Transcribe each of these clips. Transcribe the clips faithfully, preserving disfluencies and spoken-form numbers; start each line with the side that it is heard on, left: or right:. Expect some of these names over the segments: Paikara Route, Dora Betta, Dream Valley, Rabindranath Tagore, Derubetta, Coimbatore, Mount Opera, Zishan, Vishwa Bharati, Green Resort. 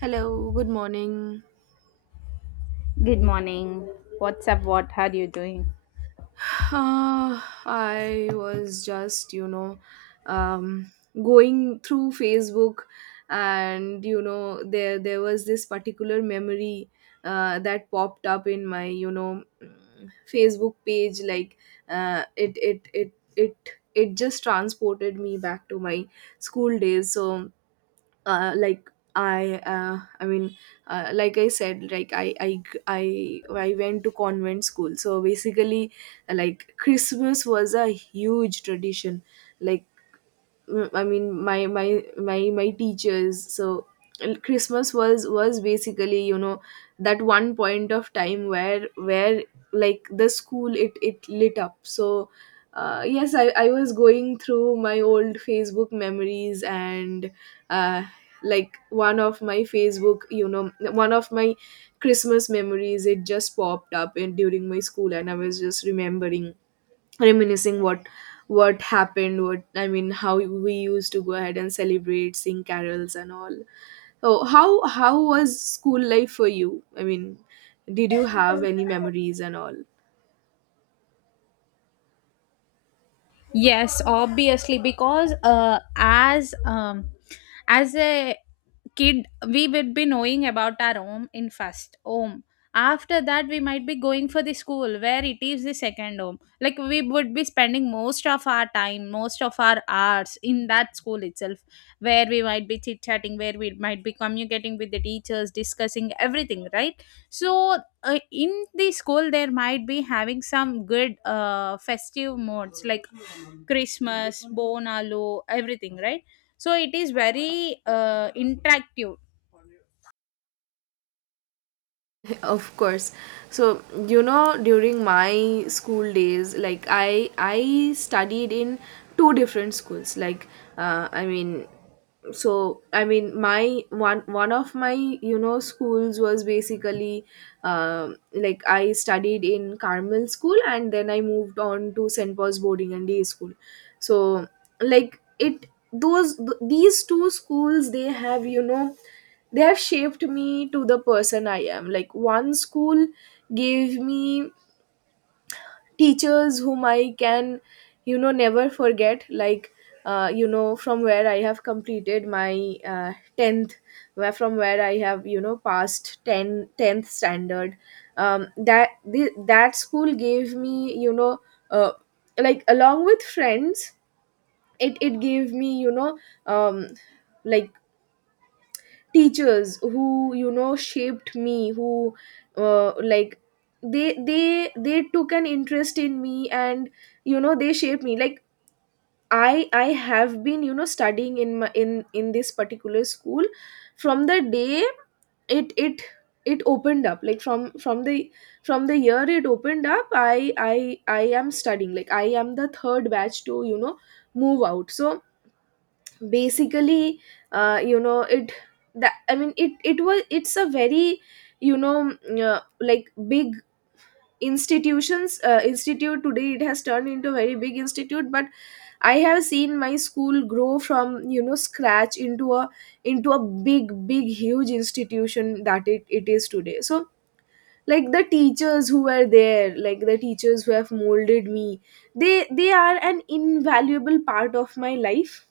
right: Hello, good morning.
left: Good morning. What's up? What are you doing?
right: Uh, I was just, you know, um, going through Facebook, and you know, there there was this particular memory uh, that popped up in my, you know, mm, Facebook page. Like, uh, it it it it it just transported me back to my school days. So, uh, like, i uh, I mean, uh, like I said, like I, I i i went to convent school, so basically, like, Christmas was a huge tradition. Like, mm, I mean, my my my my teachers. So, and Christmas was was basically you know that one point of time where where, like, the school, it it lit up. So, uh, yes, I I was going through my old Facebook memories. And uh, like, one of my Facebook, you know one of my Christmas memories, it just popped up in during my school, and I was just remembering, reminiscing, what what happened, what I mean, how we used to go ahead and celebrate, sing carols and all. So, how how was school life for you? I mean, did you have any memories and all?
left: Yes, obviously, because uh, as um, as a kid we would be knowing about our home in first home, after that we might be going for the school where it is the second home, like we would be spending most of our time, most of our hours in that school itself, where we might be chit chatting, where we might be communicating with the teachers, discussing everything, right? So uh, in the school there might be having some good uh, festive modes, like Christmas, bonalu, everything, right? So it is very uh, interactive.
right: Of course. So, you know, during my school days, like, i i studied in two different schools. Like, uh, I mean, so I mean, my one one of my you know schools was basically, um like, I studied in Carmel School, and then I moved on to St. Paul's Boarding and Day School. So, like, it those th- these two schools, they have, you know they have shaped me to the person I am. Like, one school gave me teachers whom I can, you know, never forget. Like, uh, you know, from where I have completed my uh, tenth, where from where I have, you know, passed ten tenth standard. Um, that, the, that school gave me, you know, uh, like, along with friends, it, it gave me, you know, um, like, teachers who you know shaped me, who uh, like, they they they took an interest in me, and you know they shaped me. Like, i i have been you know studying in my in in this particular school from the day it it it opened up, like, from from the from the year it opened up. I i i am studying. Like, I am the third batch to you know move out. So basically, uh, you know it that I mean, it it was it's a very you know mm, uh, like, big institutions, uh, institute. Today it has turned into a very big institute, but I have seen my school grow from you know scratch into a, into a big, big, huge institution that it, it is today. So, like, the teachers who were there, like, the teachers who have molded me, they they are an invaluable part of my life.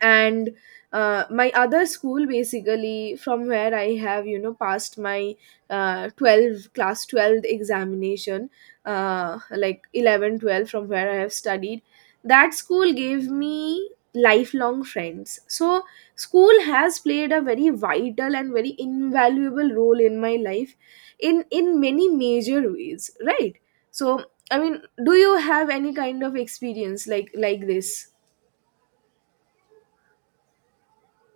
right: And uh, my other school, basically, from where I have you know passed my uh, twelve, class twelve examination, uh, like, eleven twelve, from where I have studied. That school gave me lifelong friends, so school has played a very vital and very invaluable role in my life, in in many major ways, right? So, I mean, do you have any kind of experience like like this?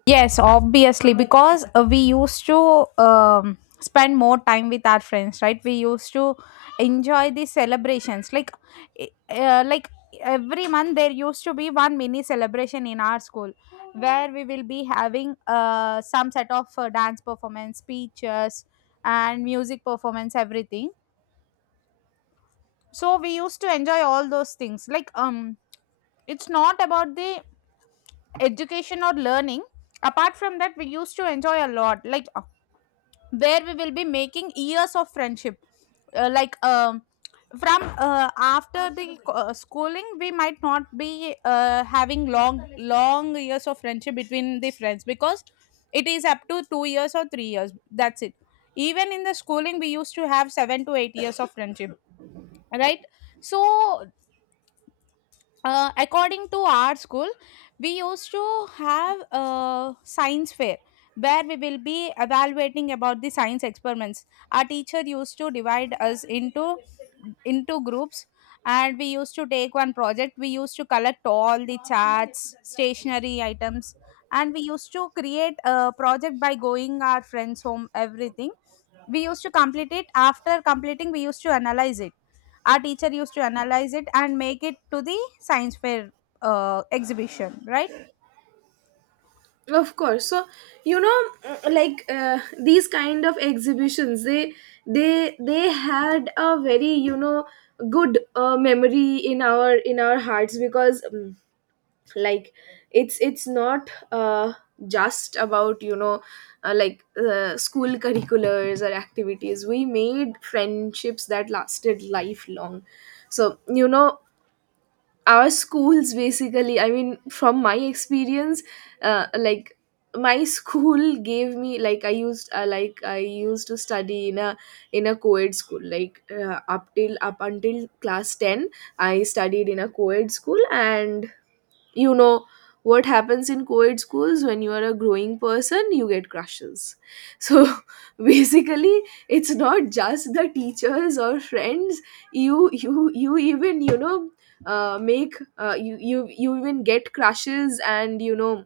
left: Yes, obviously, because uh, we used to um, spend more time with our friends, right? We used to enjoy the celebrations. Like, i- uh, like every month there used to be one mini celebration in our school, where we will be having uh, some set of uh, dance performance, speeches, and music performance, everything. So we used to enjoy all those things. Like, um, it's not about the education or learning. Apart from that, we used to enjoy a lot, like uh, where we will be making years of friendship, uh, like um from uh, after the co- uh, schooling, we might not be uh, having long long years of friendship between the friends, because it is up to two years or three years, that's it. Even in the schooling we used to have seven to eight years of friendship, right? So uh, according to our school we used to have a science fair, where we will be evaluating about the science experiments. Our teacher used to divide us into into groups, and we used to take one project. We used to collect all the charts, stationery items, and we used to create a project by going our friends home, everything. We used to complete it. After completing, we used to analyze it. Our teacher used to analyze it and make it to the science fair uh, exhibition, right?
right: Of course. So, you know, mm, like, uh, these kind of exhibitions, they they they had a very, you know good uh, memory in our in our hearts, because um, like, it's it's not uh, just about, you know uh, like, uh, school curriculars or activities. We made friendships that lasted lifelong. So, you know our schools, basically, I mean, from my experience, uh, like, my school gave me, like i used uh, like, I used to study in a, in a co-ed school, like, uh, up till up until class ten. I studied in a co-ed school, and you know what happens in co-ed schools: when you are a growing person, you get crushes. So, basically, it's not just the teachers or friends. You you you even you know uh, make, uh, you you you even get crushes. And, you know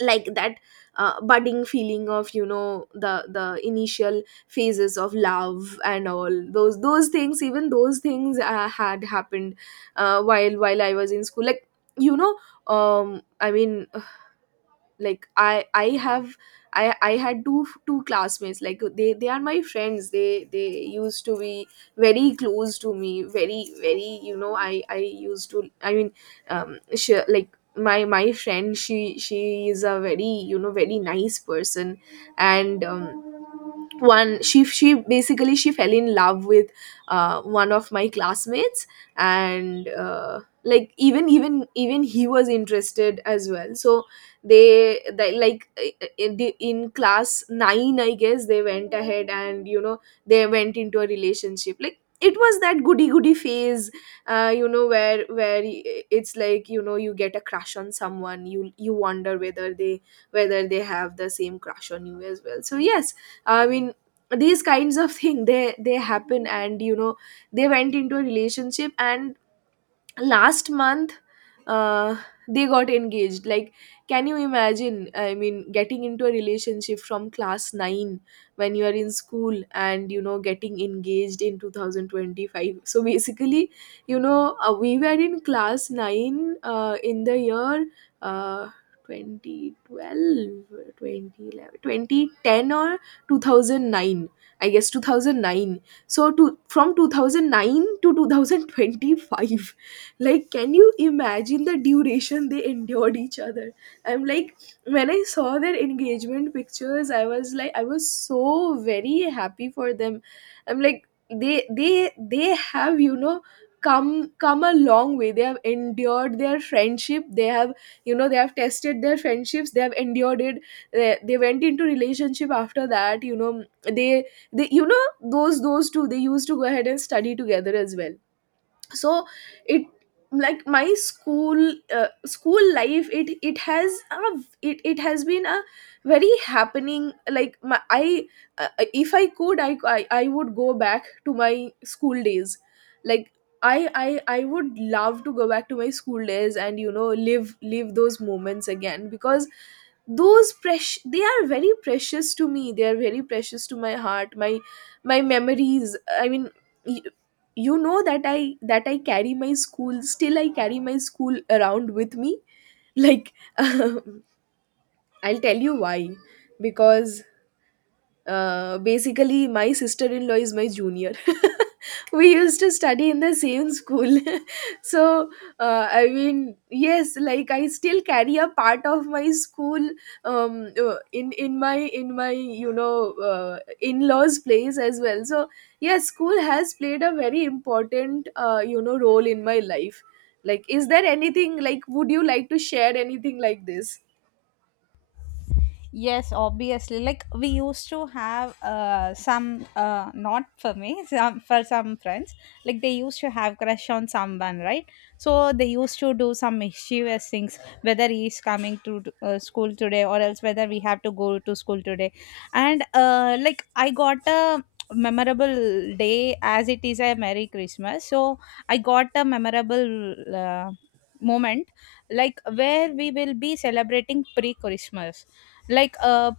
right: like that uh, budding feeling of, you know the the initial phases of love, and all those those things, even those things uh, had happened uh, while while I was in school, like, you know um I mean, like, I I have I I had two two classmates. Like, they they are my friends. They they used to be very close to me, very, very, you know i i used to, I mean, um she, like, my my friend, she she is a very, you know very nice person. And um one she she basically, she fell in love with uh, one of my classmates. And uh, like, even even even he was interested as well. So, they, they like, uh, in, the, in class nine, I guess, they went ahead and you know they went into a relationship. Like, it was that goody goody phase. Uh, you know where, where y- it's like, you know you get a crush on someone. You you wonder whether they, whether they have the same crush on you as well. So, yes, I mean, these kinds of thing, they they happen. And you know they went into a relationship. And last month, uh, they got engaged, like, can you imagine? I mean, getting into a relationship from class nine when you are in school, and you know getting engaged in two thousand twenty-five? So basically, you know uh, we were in class nine, uh, in the year, uh, two thousand twelve or two thousand nine, I guess two thousand nine. So, to from two thousand nine to twenty twenty-five, like, can you imagine the duration they endured each other? I'm like, when I saw their engagement pictures, I was like, I was so very happy for them. I'm like, they they they have you know come come a long way. They have endured their friendship. they have you know they have tested their friendships. They have endured it. they, they went into relationship. After that, you know they they you know those those two, they used to go ahead and study together as well. So, it like, my school uh, school life, it it has a, it, it has been a very happening. Like, my, I uh, if I could, I, I i would go back to my school days. Like, I, I i would love to go back to my school days and you know live, live those moments again, because those precious they are very precious to me. They are very precious to my heart, my my memories, I mean, you know that i that I carry my school. Still I carry my school around with me, like, I'll tell you why. Because uh, basically, my sister-in-law is my junior. We used to study in the same school. So, uh, I mean, yes, like, I still carry a part of my school um, uh, in in my in my you know uh, in-laws' place as well. So, yes, school has played a very important uh, you know role in my life. Like, is there anything like? Would you like to share anything like this?
left: Yes, obviously. Like, we used to have uh, some uh, not for me, some for some friends. Like, they used to have crush on someone, right? So they used to do some mischievous things. Whether he is coming to uh, school today, or else whether we have to go to school today. And uh, like, I got a memorable day, as it is a Merry Christmas. So I got a memorable uh, moment, like where we will be celebrating pre-Christmas, like uh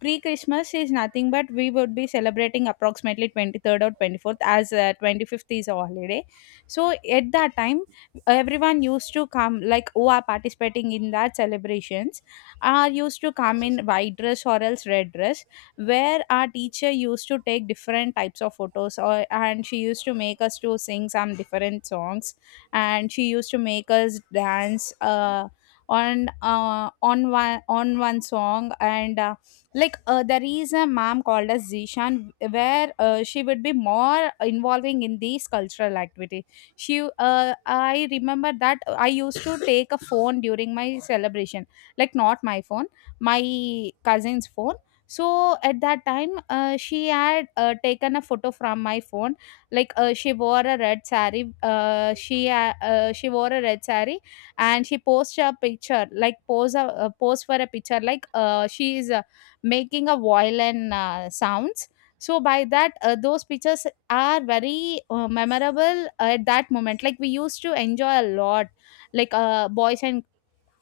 left: pre Christmas is nothing but we would be celebrating approximately twenty-third or twenty-fourth, as uh, twenty-fifth is a holiday. So at that time everyone used to come, like who are participating in that celebrations are used to come in white dress or else red dress, where our teacher used to take different types of photos, or and she used to make us to sing some different songs, and she used to make us dance uh, on uh, on one on one song. And uh, like uh, there is a ma'am called as Zishan, where uh, she would be more involving in these cultural activity. She uh, I remember that I used to take a phone during my celebration, like not my phone, my cousin's phone. So at that time uh, she had uh, taken a photo from my phone. Like uh, she wore a red sari, uh, she uh, uh, she wore a red sari, and she posts a picture, like pose a uh, pose for a picture, like uh, she is uh, making a violin uh, sounds. So by that uh, those pictures are very uh, memorable at that moment, like we used to enjoy a lot. Like uh, boys and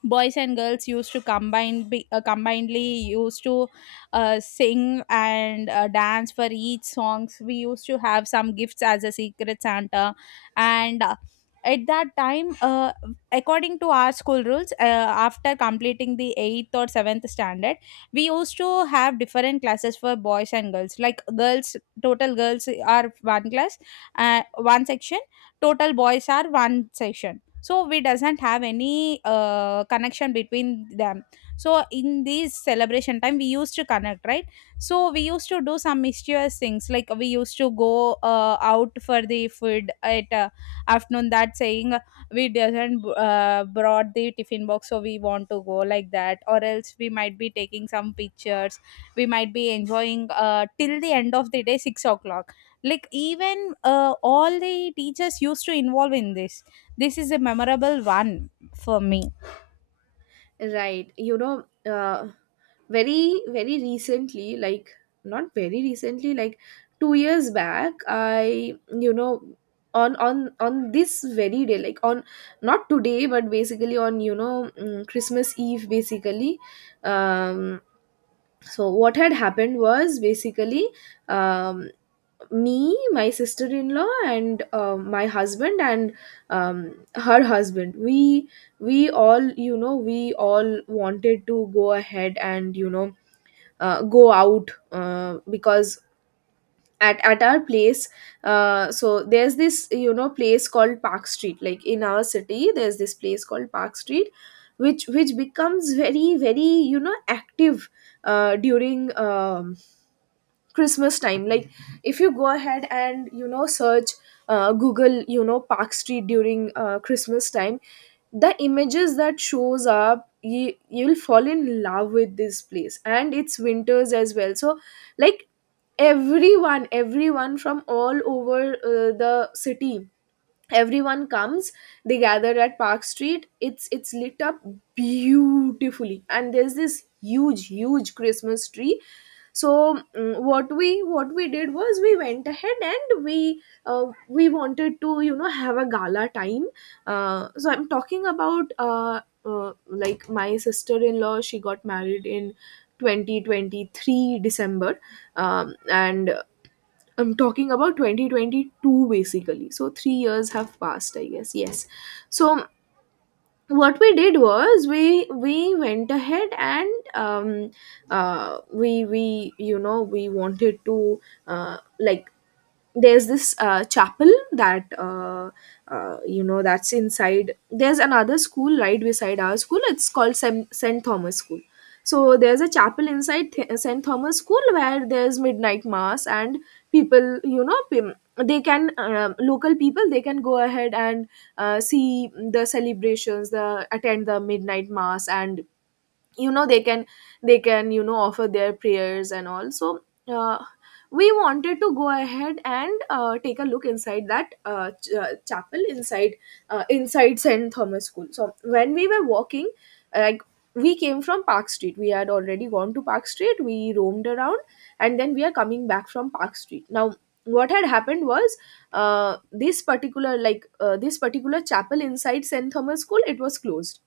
left: boys and girls used to combine be, uh, combinedly used to uh, sing and uh, dance for each songs. We used to have some gifts as a secret Santa. And uh, at that time uh, according to our school rules uh, after completing the eighth or seventh standard, we used to have different classes for boys and girls, like girls total girls are one class, uh, one section, total boys are one section. So we doesn't have any uh, connection between them, so in this celebration time we used to connect, right? So we used to do some mischievous things, like we used to go uh, out for the food at uh, afternoon, that saying we doesn't uh, brought the tiffin box, so we want to go like that, or else we might be taking some pictures. We might be enjoying uh, till the end of the day, six o'clock. Like, even uh, all the teachers used to involve in this. This is a memorable one for me.
right: Right. You know, uh, very, very recently, like, not very recently, like two years back, I, you know, on on on this very day, like on, not today, but basically on, you know, mm, Christmas Eve basically. um so what had happened was basically, um me, my sister-in-law, and uh, my husband, and um, her husband, we we all, you know we all wanted to go ahead and, you know uh, go out, uh, because at, at our place, uh, so there's this, you know place called Park Street, like, in our city. There's this place called Park Street, which which becomes very, very, you know active uh, during um, Christmas time, like, if you go ahead and you know search uh, Google, you know Park Street during uh, Christmas time. The images that shows up, you you'll fall in love with this place. And it's winters as well. So, like, everyone everyone from all over uh, the city, everyone comes. They gather at Park Street. It's it's lit up beautifully. And there's this huge, huge Christmas tree. So, mm, what we what we did was we went ahead and we uh, we wanted to, you know have a gala time. Uh, so I'm talking about, uh, uh, like, my sister-in-law, she got married in twenty twenty-three December, um, and uh, I'm talking about twenty twenty-two basically. So three years have passed, I guess. Yes. So what we did was we we went ahead and, um, uh, we we you know we wanted to, uh, like, there's this, uh, chapel that, uh, uh, you know that's inside. There's another school right beside our school. It's called Sem- st. Thomas School. So there's a chapel inside Th- st. Thomas School, where there's midnight mass, and people, you know pim- they can, um, local people, they can go ahead and, uh, see the celebrations, the attend the midnight mass, and, you know they can, they can you know offer their prayers and all. So, uh, we wanted to go ahead and, uh, take a look inside that, uh, ch- uh, chapel inside, uh, inside St. Thomas School. So when we were walking, like, we came from Park Street. We had already gone to Park Street, we roamed around, and then we are coming back from Park Street. Now what had happened was, uh, this particular, like, uh, this particular chapel inside St. Thomas School, it was closed.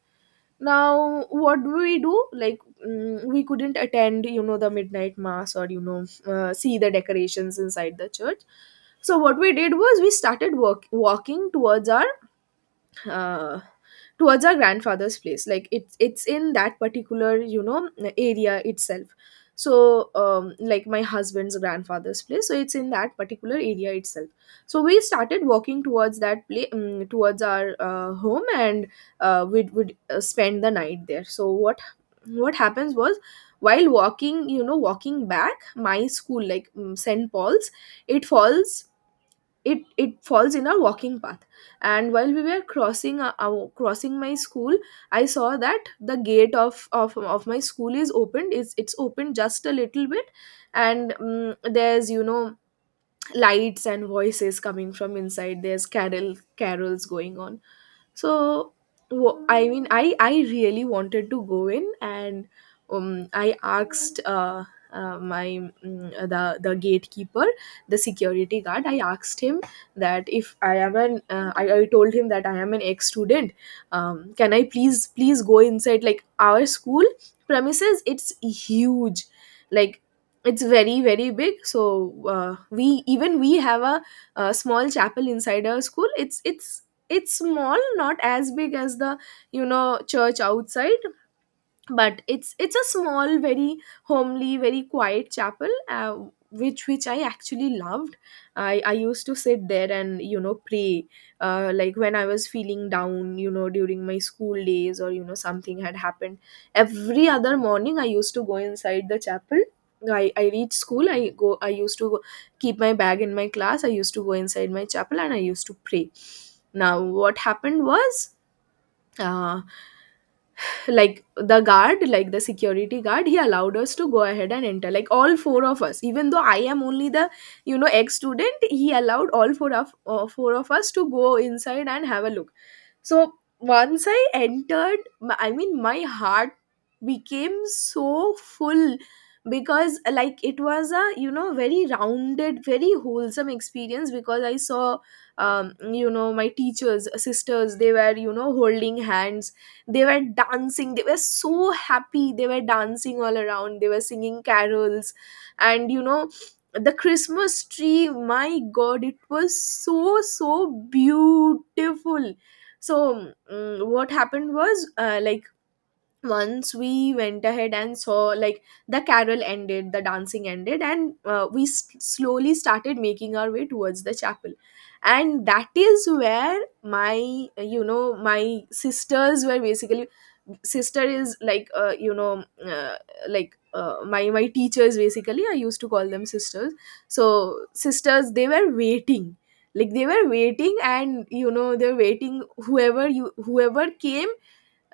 right: Now what do we do? Like, mm, we couldn't attend, you know the midnight mass, or, you know uh, see the decorations inside the church. So what we did was, we started work- walking towards our, uh, towards our grandfather's place. Like, it's it's in that particular, you know area itself. So, um, like, my husband's grandfather's place, so it's in that particular area itself. So we started walking towards that place, um, towards our, uh, home, and, uh, we would, uh, spend the night there. So what what happens was, while walking, you know walking back, my school, like, um, St. Paul's, it falls, it it falls in our walking path. And while we were crossing our, our- crossing my school, I saw that the gate of of, of my school is opened. It's it's opened just a little bit. And, um, there's, you know lights and voices coming from inside. There's carol carols going on. So, wo- I mean, I I really wanted to go in. And, um, I asked, uh, uh, my, mm, the the gatekeeper, the security guard. I asked him that, if I am an uh, I, I told him that I am an ex student. Um, can I please please go inside? Like, our school premises, it's huge. Like, it's very, very big. So, uh, we, even we have a, a small chapel inside our school. It's it's it's small, not as big as the, you know church outside, but it's it's a small, very homely, very quiet chapel, uh, which which I actually loved. I i used to sit there and, you know pray, uh, like, when I was feeling down, you know during my school days, or, you know something had happened. Every other morning, I used to go inside the chapel. I, I reach school, i go i used to go, keep my bag in my class, I used to go inside my chapel, and I used to pray. Now what happened was, uh, like, the guard, like, the security guard, he allowed us to go ahead and enter, like, all four of us, even though I am only the, you know ex student. He allowed all four of uh, four of us to go inside and have a look. So, once I entered, m- I mean, my heart became so full, because, like, it was a, you know very rounded, very wholesome experience. Because I saw, um, you know my teachers, sisters, they were, you know holding hands. They were dancing, they were so happy, they were dancing all around, they were singing carols. And, you know the Christmas tree, my God, it was so, so beautiful. So, mm, what happened was, uh, like, once we went ahead and saw, like, the carol ended, the dancing ended, and, uh, we s- slowly started making our way towards the chapel. And that is where my uh, you know my sisters were, basically. Sister is like, uh, you know uh, like uh, my my teachers, basically. I used to call them sisters. So sisters, they were waiting. Like, they were waiting, and, you know they're waiting, whoever you whoever came.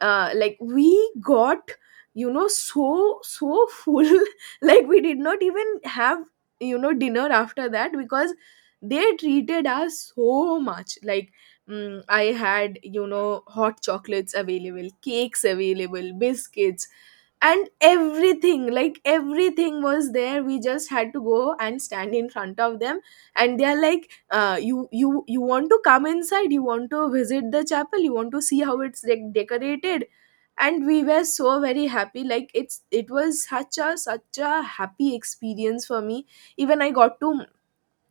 right: uh, Like, we got, you know so, so full, like, we did not even have, you know dinner after that, because they treated us so much. Like, mm, I had, you know hot chocolates available, cakes available, biscuits, and everything. Like, everything was there. We just had to go and stand in front of them, and they are like, uh, you you you want to come inside, you want to visit the chapel, you want to see how it's like decorated. And we were so very happy. Like, it's it was such a, such a happy experience for me. Even I got to,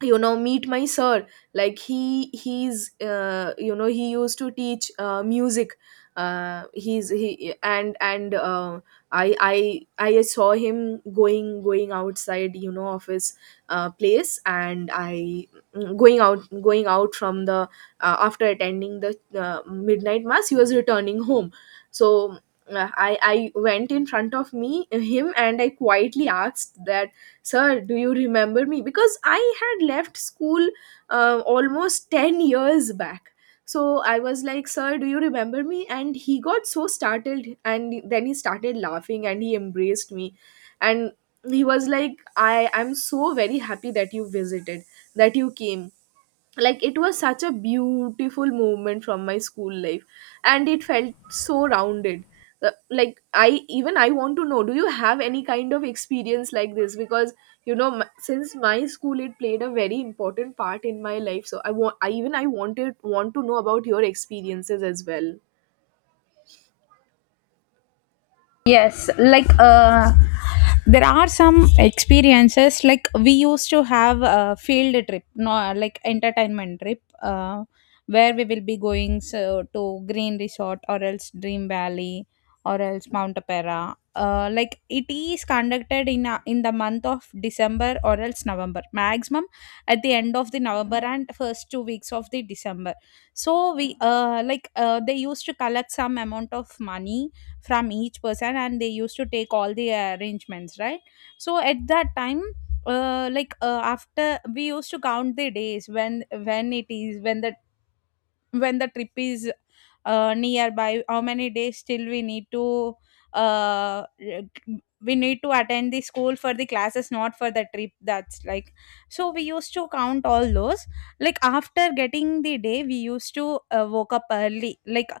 right: you know meet my sir. Like, he he's, uh, you know he used to teach, uh, music. Uh, he's he And, and uh, i i i saw him going going outside, you know of his, uh, place. And I, mm, going out going out from the, uh, after attending the, uh, midnight mass, he was returning home. So, uh, I, I went in front of me him, and I quietly asked that, sir, do you remember me? Because I had left school, uh, almost ten years back. So I was like, sir, do you remember me? And he got so startled, and then he started laughing, and he embraced me. And he was like, i I'm so very happy that you visited, that you came. Like, it was such a beautiful moment from my school life, and it felt so rounded. Uh, like, I even I want to know, do you have any kind of experience like this? Because, you know m- since my school, it played a very important part in my life. So, I want I even I wanted want to know about your experiences as well.
left: Yes, like uh, there are some experiences, like we used to have a field trip, no, like entertainment trip, uh, where we will be going so, to Green Resort or else Dream Valley or else Mount Opera. Uh, like it is conducted in a, in the month of December or else November, maximum at the end of the November and first two weeks of the December. So we uh, like uh, they used to collect some amount of money from each person, and they used to take all the arrangements, right? So at that time uh, like uh, after we used to count the days, when when it is when the when the trip is uh, nearby, how many days still we need to, uh, we need to attend the school for the classes, not for the trip, that's like. So we used to count all those, like after getting the day we used to uh, woke up early, like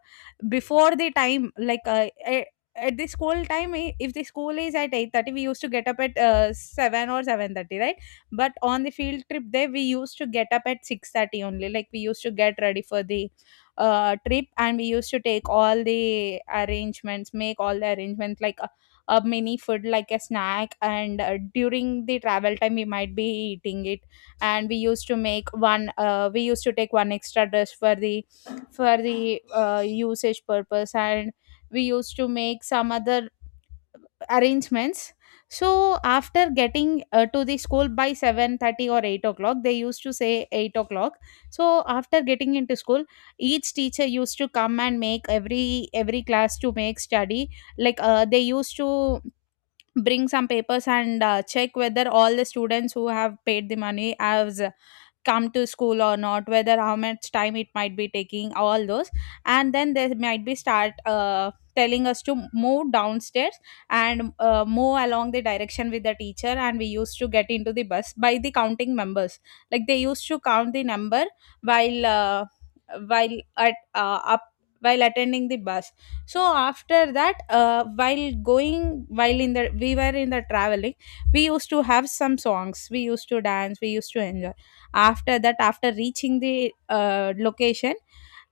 left: before the time. Like uh, eh, at the school time, eh, if the school is at eight thirty, we used to get up at uh, seven or seven thirty, right? But on the field trip there we used to get up at six thirty only, like we used to get ready for the uh, trip, and we used to take all the arrangements, make all the arrangements, like a, a mini food, like a snack. And uh, during the travel time we might be eating it. And we used to make one uh, we used to take one extra dress for the, for the uh, usage purpose. And we used to make some other arrangements. So after getting uh, to the school by seven thirty or eight o'clock, they used to say eight o'clock. So after getting into school, each teacher used to come and make every every class to make study, like uh, they used to bring some papers and uh, check whether all the students who have paid the money has come to school or not, whether how much time it might be taking, all those. And then they might be start uh, telling us to move downstairs and uh, move along the direction with the teacher, and we used to get into the bus by the counting members, like they used to count the number while uh, while at uh, up while attending the bus. So after that, uh, while going while in the we were in the traveling, we used to have some songs, we used to dance, we used to enjoy. After that, after reaching the uh, location,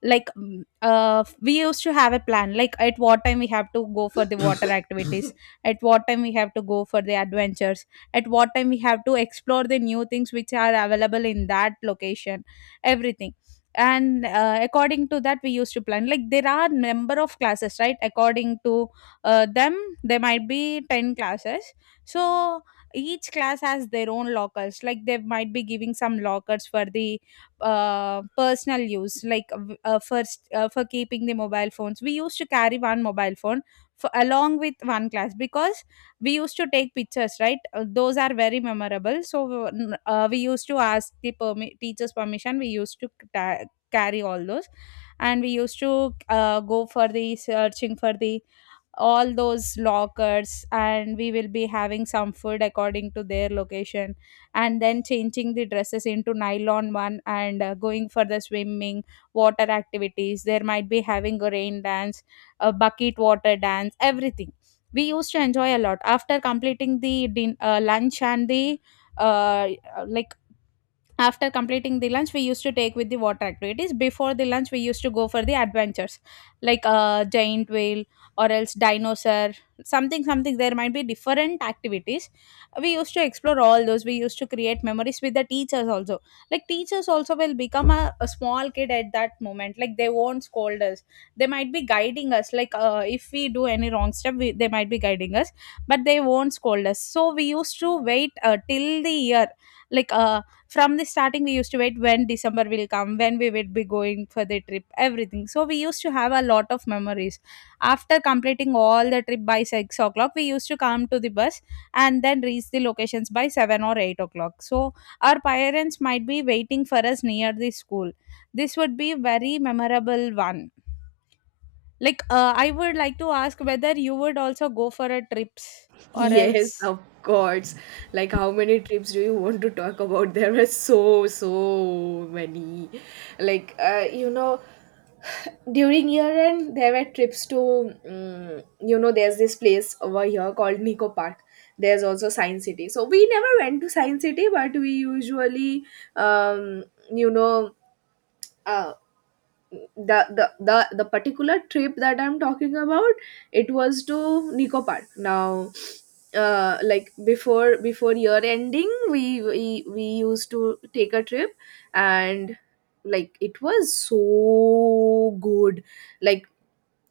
left: like mm, uh, we used to have a plan, like at what time we have to go for the water activities, at what time we have to go for the adventures, at what time we have to explore the new things which are available in that location, everything. And uh, according to that we used to plan. Like, there are number of classes, right, according to uh, them, there might be ten classes. So each class has their own lockers, like they might be giving some lockers for the uh, personal use, like v- uh, first, uh, for keeping the mobile phones, we used to carry one mobile phone for, along with one class, because we used to take pictures, right? Uh, those are very memorable, so we n- uh, we used to ask the permi- teacher's permission, we used to ta- carry all those. And we used to uh, go for the searching for the all those lockers, and we will be having some food according to their location, and then changing the dresses into nylon one, and uh, going for the swimming water activities. There might be having a rain dance, a bucket water dance, everything. We used to enjoy a lot after completing the din- uh, lunch. And the, uh, like, after completing the lunch, we used to take with the water activities. Before the lunch, we used to go for the adventures, like a giant whale, or else dinosaur, something something, there might be different activities. We used to explore all those. We used to create memories with the teachers also, like teachers also will become a, a small kid at that moment, like they won't scold us, they might be guiding us, like uh, if we do any wrong step, we, they might be guiding us, but they won't scold us. So we used to wait uh, till the year, like uh, from the starting we used to wait when December will come, when we will be going for the trip, everything. So we used to have a lot of memories. After completing all the trip by six o'clock, we used to come to the bus and then reach the locations by seven or eight o'clock. So our parents might be waiting for us near the school. This would be very memorable one. Like, uh, I would like to ask whether you would also go for a trips, or
right: Yes,
left: else
right: of course. Like, how many trips do you want to talk about? There are so, so many. Like, uh, you know, during year end, there were trips to, um, you know, there's this place over here called Nico Park. There's also Science City. So, we never went to Science City, but we usually, um, you know, uh, the the the, the particular trip that I'm talking about, it was to Nico Park. Now, uh, like, before before year ending, we, we we used to take a trip. And, like, it was so good. Like,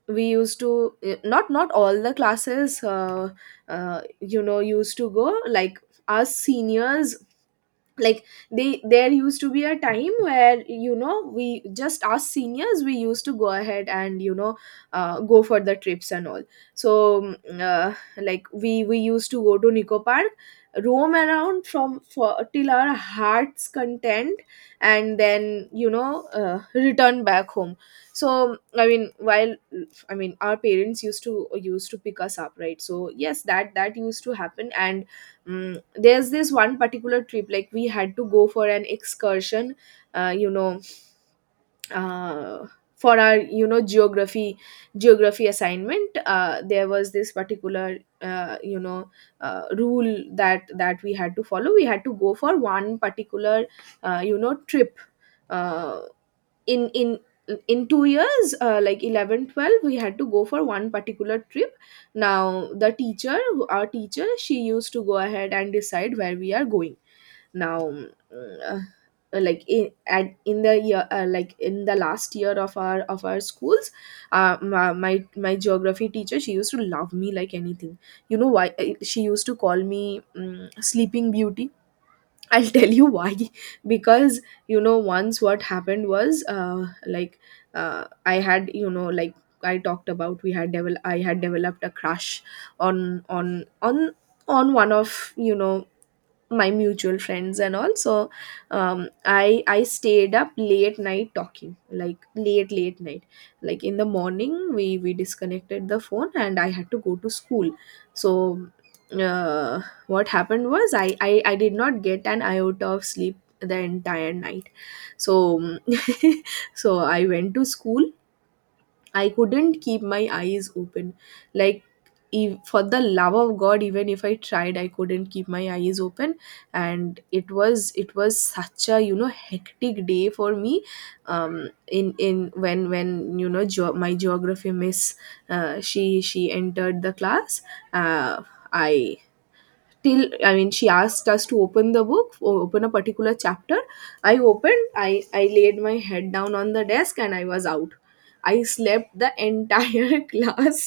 right: we used to, eh, not not all the classes, uh, uh, you know used to go. Like, us seniors, like, they there used to be a time where, you know we, just us seniors, we used to go ahead and, you know uh, go for the trips and all. So, mm, uh, like, we we used to go to Nico Park, roam around from for till our heart's content, and then, you know uh, return back home. So I mean, while i mean our parents used to, used to pick us up, right? So yes, that that used to happen. And, mm, there's this one particular trip, like, we had to go for an excursion, uh, you know uh, for our, you know geography geography assignment. Uh, there was this particular, uh, you know uh, rule that that we had to follow. We had to go for one particular, uh, you know trip, uh, in in in two years, uh, like, eleven, twelve, we had to go for one particular trip. Now the teacher our teacher, she used to go ahead and decide where we are going. Now, mm, uh, like, in at, in the year, uh, like, in the last year of our of our schools, uh, my, my my geography teacher, she used to love me like anything. You know why? Uh, she used to call me, um, sleeping beauty. I'll tell you why. Because, you know, once what happened was, uh, like, uh, I had, you know, like I talked about, we had devel- I had developed a crush on, on, on, on one of, you know, my mutual friends and all. So, um, i i stayed up late night talking, like, late late night. Like, in the morning, we we disconnected the phone, and I had to go to school. So, uh, what happened was, I, I i did not get an iota of sleep the entire night. So so I went to school. I couldn't keep my eyes open. Like, ev- for the love of God, even if I tried, I couldn't keep my eyes open. And it was it was such a, you know hectic day for me. Um, in in when, when you know geo my geography miss, uh, she she entered the class. Uh, I till I mean, she asked us to open the book, o- open a particular chapter. I opened i i laid my head down on the desk, and I was out. I slept the entire class.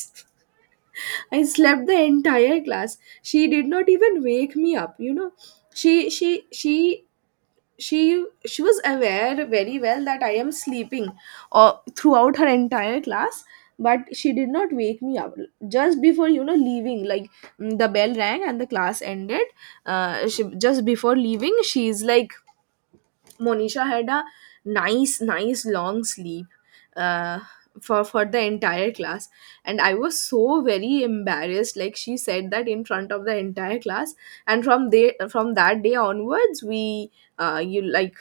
right: I slept the entire class. She did not even wake me up, you know she she she she she was aware very well that I am sleeping, uh, throughout her entire class, but she did not wake me up. Just before, you know leaving, like, mm, the bell rang and the class ended. Uh, she, just before leaving, she's like, Monisha had a nice nice long sleep, uh, for for the entire class. And I was so very embarrassed, like, she said that in front of the entire class. And from there from that day onwards, we, uh, you like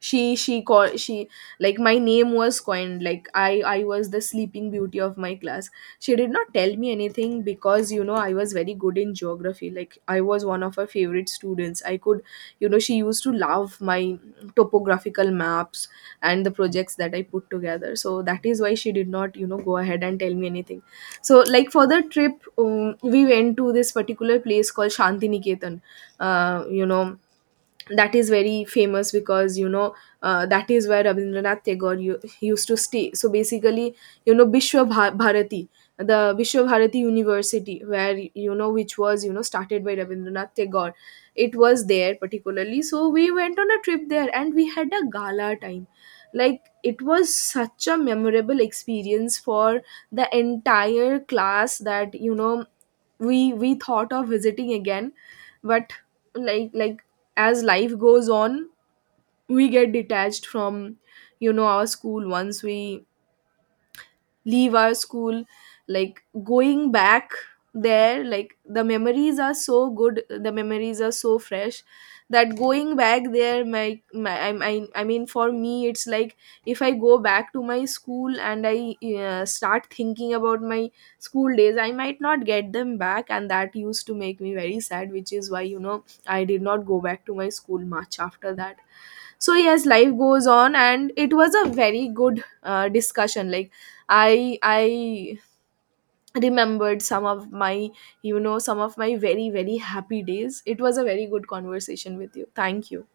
right: she she called, she like, my name was coined. Like, i i was the sleeping beauty of my class. She did not tell me anything, because, you know I was very good in geography. Like, I was one of her favorite students. I could you know she used to love my topographical maps and the projects that I put together, so that is why she did not, you know go ahead and tell me anything. So, like, for the trip, um, we went to this particular place called Shantiniketan, uh, you know that is very famous because, you know uh, that is where Rabindranath Tagore u- used to stay. So basically, you know Vishwa Bha- Bharati, the Vishwa Bharati University, where, you know which was, you know started by Rabindranath Tagore, it was there particularly. So we went on a trip there and we had a gala time. Like, it was such a memorable experience for the entire class that, you know we we thought of visiting again. But, like like, as life goes on, we get detached from, you know our school once we leave our school. Like, going back there, like, the memories are so good, the memories are so fresh, that going back there, my, my I, I, I mean, for me it's like, if I go back to my school and I, uh, start thinking about my school days, I might not get them back, and that used to make me very sad, which is why, you know I did not go back to my school much after that. So yes, life goes on. And it was a very good, uh, discussion. Like, i i remembered some of my, you know some of my very, very happy days. It was a very good conversation with you. Thank you.